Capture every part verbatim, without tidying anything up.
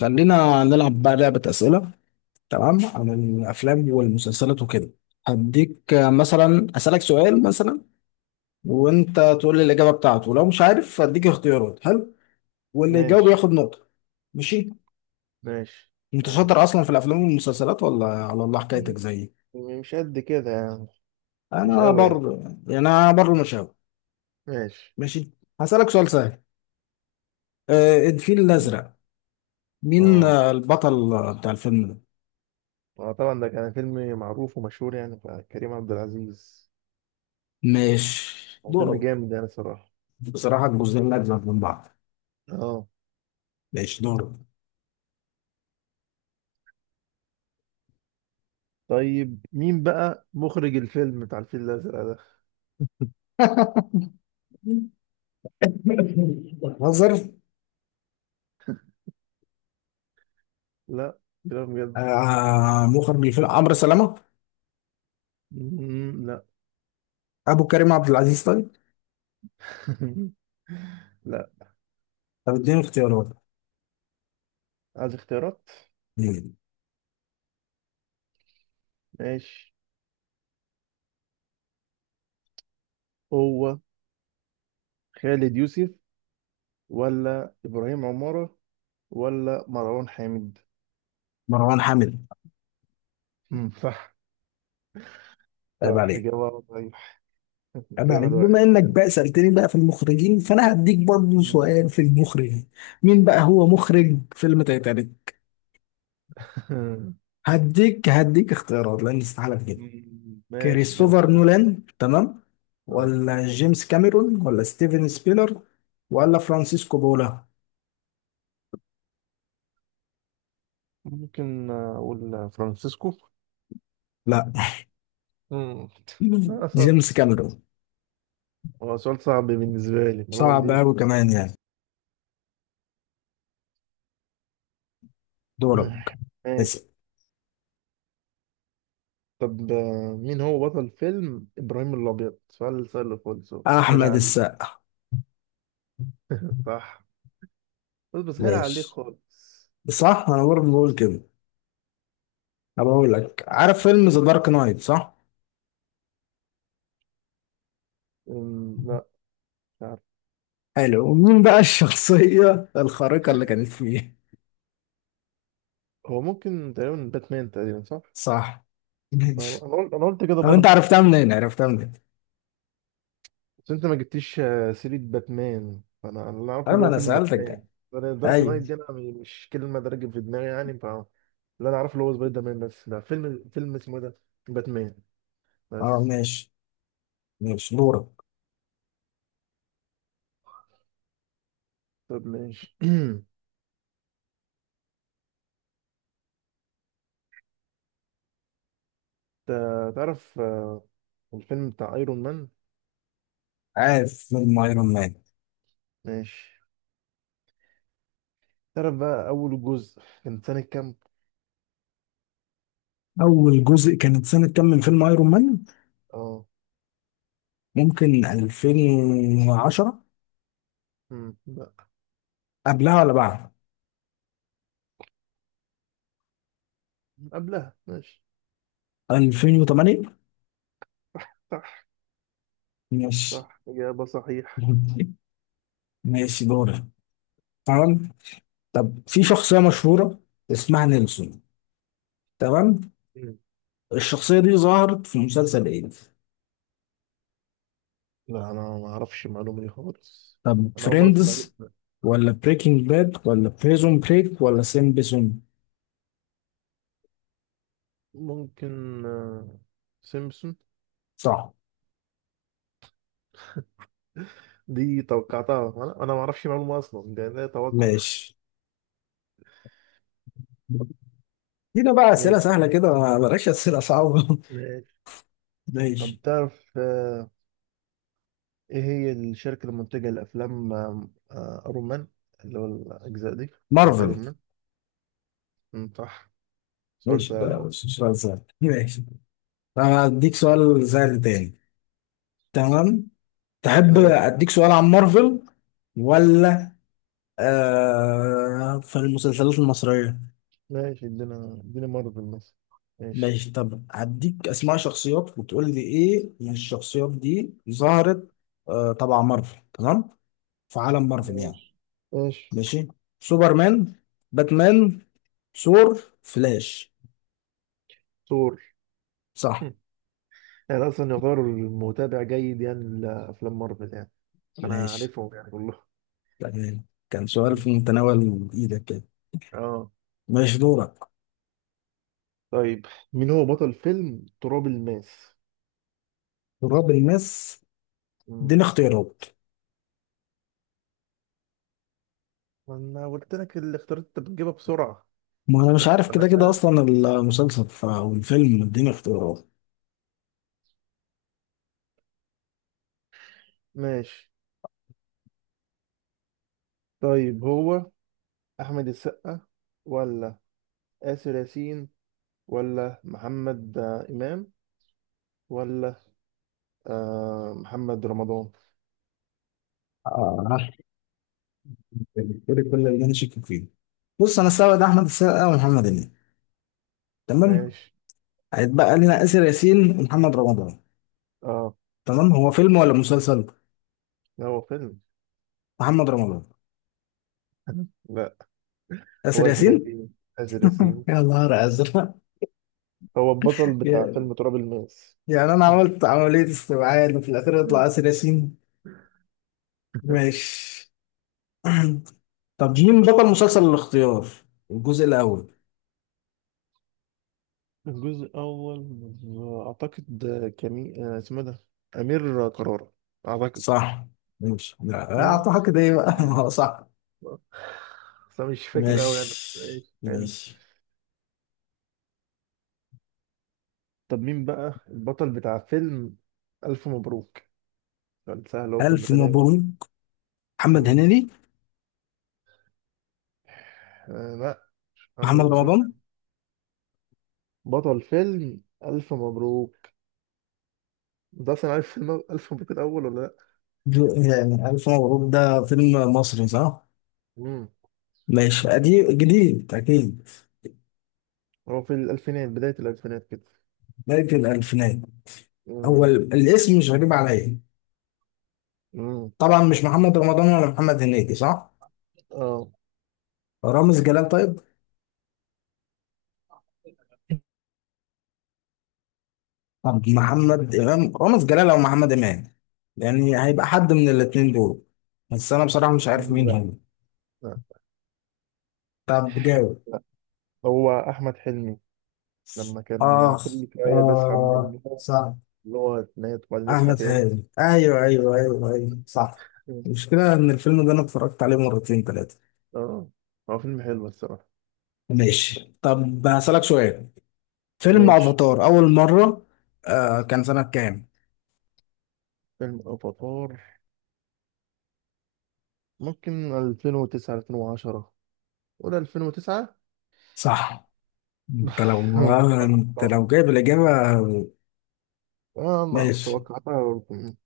خلينا نلعب بقى لعبة أسئلة تمام عن الأفلام والمسلسلات وكده. هديك آه، مثلا أسألك سؤال مثلا وأنت تقول لي الإجابة بتاعته لو مش عارف هديك اختيارات. حلو واللي يجاوب ماشي. ياخد نقطة. ماشي. ماشي. أنت شاطر معاك. أصلا في الأفلام والمسلسلات ولا على الله م- حكايتك زيي؟ مش قد كده يعني. مش أنا قوي يعني. بر يعني أنا بر المشاوي. ماشي. ماشي. هسألك سؤال سهل. آه، الفيل م. الأزرق. مين اه، آه، البطل آه، بتاع الفيلم ده؟ اه، طبعا ده كان فيلم معروف ومشهور يعني بتاع كريم عبد العزيز. ماشي هو فيلم دورك. جامد يعني صراحة. بصراحة الجزئين أجمل من بعض. اه. ماشي دورك. طيب مين بقى مخرج الفيلم بتاع الفيل الأزرق ده؟ بهزر. لا، كلام بجد. آه مخرج الفيلم عمرو سلامة، مم، لا. أبو كريم عبد العزيز طيب. لا، طب اديني اختيارات. عايز اختيارات. مم. ماشي. هو خالد يوسف ولا إبراهيم عمارة ولا مروان حامد. مروان حامد. مم، صح. عيب صح، عليك. إجابة صحيح. عيب كده عليك، واحد بما واحد. إنك بقى سألتني بقى في المخرجين فأنا هديك برضه مم. سؤال في المخرجين. مين بقى هو مخرج فيلم تايتانيك؟ هديك هديك اختيارات لأن استحالة كده. مم. ماشي، ادينا كريستوفر اختيارات. نولان، تمام، آه. ولا جيمس كاميرون ولا ستيفن سبيلر ولا فرانسيسكو بولا؟ ممكن أقول فرانسيسكو. لا مم. لا أصلا. جيمس كاميرون. هو سؤال صعب بالنسبة لي، المعلومة صعب دي مش. أوي كمان يعني. دورك. مم. ماشي. اسأل. طب آه، مين هو بطل فيلم إبراهيم الأبيض؟ سؤال سهل خالص أهو. سهل أحمد عليك. السقا. صح. بس بسهل عليك ماشي. خالص. صح، أنا برضه بقول كده. أنا بقول لك، عارف فيلم ذا دارك نايت صح؟ أم، لا، مش عارف. حلو، ومين بقى الشخصية الخارقة اللي كانت فيه؟ هو ممكن تقريبا باتمان، تقريبا صح؟ صح. أنا ماشي. أنا قلت أنا قلت كده طب أنت برضه. عرفتها منين؟ عرفتها منين؟ بس انت ما جبتيش آه، سيرة باتمان، فانا أنا اللي اعرفه اللي أيوة هو أنا فيلم سألتك باتمان. ده. انا دارك أيوة. نايت دي انا مش كلمة راكب في دماغي يعني، ف اللي انا اعرفه اللي هو سبايدر مان. بس لا، فيلم فيلم اسمه إيه ده، باتمان أه بس. ماشي. ماشي دورك. طب ماشي. تا- تعرف آه، الفيلم بتاع ايرون مان؟ عارف فيلم أيرون مان. ماشي. تعرف بقى اول جزء كان سنة كام؟ أول جزء كانت سنة كام من فيلم أيرون مان؟ اه. ممكن ألفين وعشرة. مم، لا، قبلها ولا بعد؟ قبلها. ماشي. ألفين وتمانية. صح. ماشي صح، اجابة صحيح. ماشي دورة. تمام. طب في شخصية مشهورة اسمها نيلسون، تمام. مم. الشخصية دي ظهرت في مسلسل ايه؟ لا انا ما اعرفش المعلومة دي خالص. طب انا اول مرة اسمع. فريندز ولا بريكنج باد ولا بريزون بريك ولا سيمبسون؟ ممكن، آه، سيمبسون. صح. دي توقعتها، انا انا ما اعرفش معلومه اصلا، ده ده توقع. ماشي. هنا بقى أسئلة ماشي. سهلة كده، ما- بلاش أسئلة صعبة ماشي. طب ماشي. تعرف آه، ايه هي الشركه المنتجه لافلام ايرون مان، اللي هو الاجزاء دي بتاعت مارفل. ايرون مان؟ أمم، صح، سؤال ماشي، سهل ده اهو. مش سؤال سهل. ماشي. طب هديك سؤال سهل تاني، تمام. تحب ماشي. أديك سؤال عن مارفل ولا آه في المسلسلات المصرية؟ ماشي، ادينا ادينا مارفل مثلا. ماشي. ماشي. طب هديك أسماء شخصيات وتقول لي إيه من الشخصيات دي ظهرت. آه طبعا مارفل، تمام، في عالم مارفل يعني. ماشي. ماشي. ماشي. سوبرمان، باتمان، ثور، فلاش. ثور. صح. هم. يعني اصلا يعتبر متابع جيد يعني لافلام مارفل يعني، انا ماشي، عارفهم يعني كلهم. تمام. كان سؤال أمم. في متناول إيدك كده. اه. ماشي دورك. طيب مين هو بطل فيلم تراب الماس؟ تراب الماس. اديني مم. اختيارات. ما انا قلت لك الاختيارات انت بتجيبها بسرعه. ما أنا مش عارف انا كده كده كده. أصلا المسلسل ف- أو الفيلم، اديني اختيارات. ماشي. طيب، هو احمد السقا ولا آسر ياسين ولا محمد آه، امام، ولا آه محمد رمضان؟ آه. بالتالي كل اللي انا شاكك فيه، بص انا استبعد احمد السقا ومحمد هنيدي، تمام. ماشي. هيتبقى لنا اسر ياسين ومحمد رمضان، اه. تمام. هو فيلم ولا مسلسل؟ لا، هو فيلم. محمد رمضان. لا. اسر هو آسر ياسين ياسين، آسر ياسين يا نهار ازرق هو البطل بتاع يا- فيلم تراب الماس. يعني انا عملت عمليه استبعاد وفي الاخير يطلع مم. اسر ياسين. ماشي طب مين بطل مسلسل الاختيار، الجزء الاول؟ الجزء الأول. أعتقد كمي، آه، اسمه إيه ده، أمير كرارة، أعتقد. صح. ماشي، لا مم. اعطاها كده ايه بقى هو صح. بس أنا مش فاكر أوي يعني. ماشي إيش. حلو. ماشي. طب مين بقى البطل بتاع فيلم ألف مبروك؟ كان سهل، هو في الف المتناول. مبروك. محمد مم. هنيدي. آه، لا. محمد محمد المسلسل، رمضان. بطل فيلم ألف مبروك. أنت أصلا عارف فيلم ألف مبروك الأول ولا لأ؟ جو- يعني ألف مبروك ده فيلم مصري صح؟ مم. ماشي، قديم جديد أكيد. هو في الألفينات، بداية الألفينات كده. بداية الألفينات. هو مم. ال- الاسم مش غريب عليا. مم. طبعا مش محمد رمضان ولا محمد هنيدي صح؟ آه، رامز جلال طيب؟ طب محمد إمام، رامز جلال أو محمد إمام، يعني هيبقى حد من الاتنين دول. بس أنا بصراحة مش عارف مين لا، هو. لا، طب جاوب. لا. هو أحمد حلمي، لما كان آخ كل شوية بيصحى من آه النوم، صح. اللي هو يتنيط وبعدين يصحى أحمد تاني. هاني أيوه أيوه أيوه أيوه صح. المشكلة إن الفيلم ده أنا اتفرجت عليه مرتين تلاتة. اه، هو فيلم حلو الصراحة. ماشي. طب هسألك سؤال. فيلم ماشي. افاتار اول مرة آه كان سنة كام؟ فيلم أفاتار، ممكن ألفين وتسعة، ألفين وعشرة، ولا ألفين وتسعة. صح. انت لو انت لو جايب الإجابة. اه، ما ماشي. توقعتها برضه.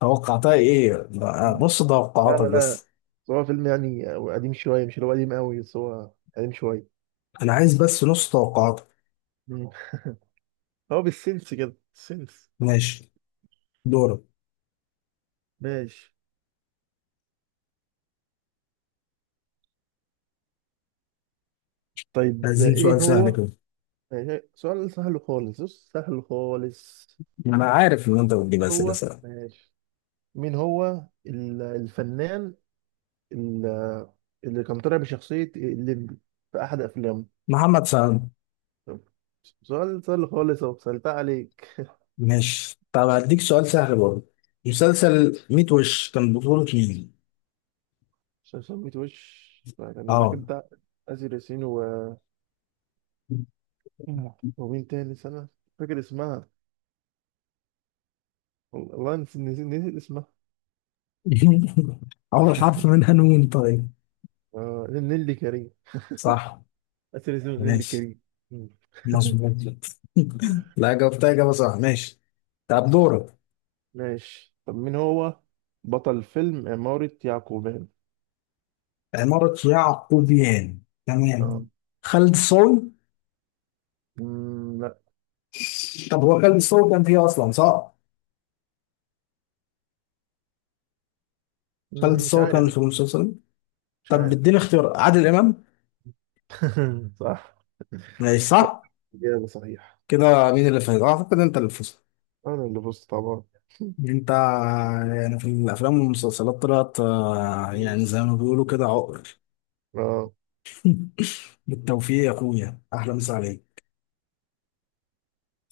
توقعتها ايه بقى؟ مم. نص لا، لا، توقعاتك لا. بس. بس هو فيلم يعني قديم شوية، مش اللي هو قديم قوي، بس هو قديم شوية. انا عايز بس نص توقعاتك. مم. هو بالسنس كده، السنس. ماشي دورك. ماشي. طيب، عايزين ايه سؤال سهل هو. كده. ماشي سؤال سهل خالص، بص سهل خالص. انا عارف ان انت بتجيب إيه اسئلة هو، سهلة. ماشي. مين هو ال- الفنان، ال- اللي كان طالع بشخصية الليمبي في أحد أفلامه؟ محمد سعد. طب، سؤال سهل خالص أهو، سألتها عليك. ماشي. طب هديك سؤال سهل برضه. مسلسل مية وش كان بطولة مين؟ عشان سميت وش كان ده، اه كنت آسر ياسين و... ومين تاني سنة، فاكر اسمها، وال- والله نس- نس- نسيت اسمها. اول حرف منها نون طيب. آه، نيللي كريم. صح. آسر ياسين ونيللي ماشي. كريم. مم. مظبوط. لا، جاوبتها إجابة صح. ماشي. طب دورك. ماشي، طب مين هو بطل فيلم عمارة يعقوبيان؟ عمارة يعقوبيان، اه. تمام. خالد صاوي. مم، لا. طب هو خالد صاوي كان فيه أصلا صح؟ خالد مم، مش صاوي كان عارف. في المسلسل. مش طب عارف. اديني اختيار. عادل إمام. صح. ماشي صح، صح؟ إجابة صحيح. كده مين اللي فاز؟ أعتقد أنت اللي فزت. أنا اللي فزت طبعا. أنت. يعني في الأفلام والمسلسلات طلعت آه، مم. يعني زي ما بيقولوا كده عقر. اه بالتوفيق يا أخويا، أحلى مسا عليك.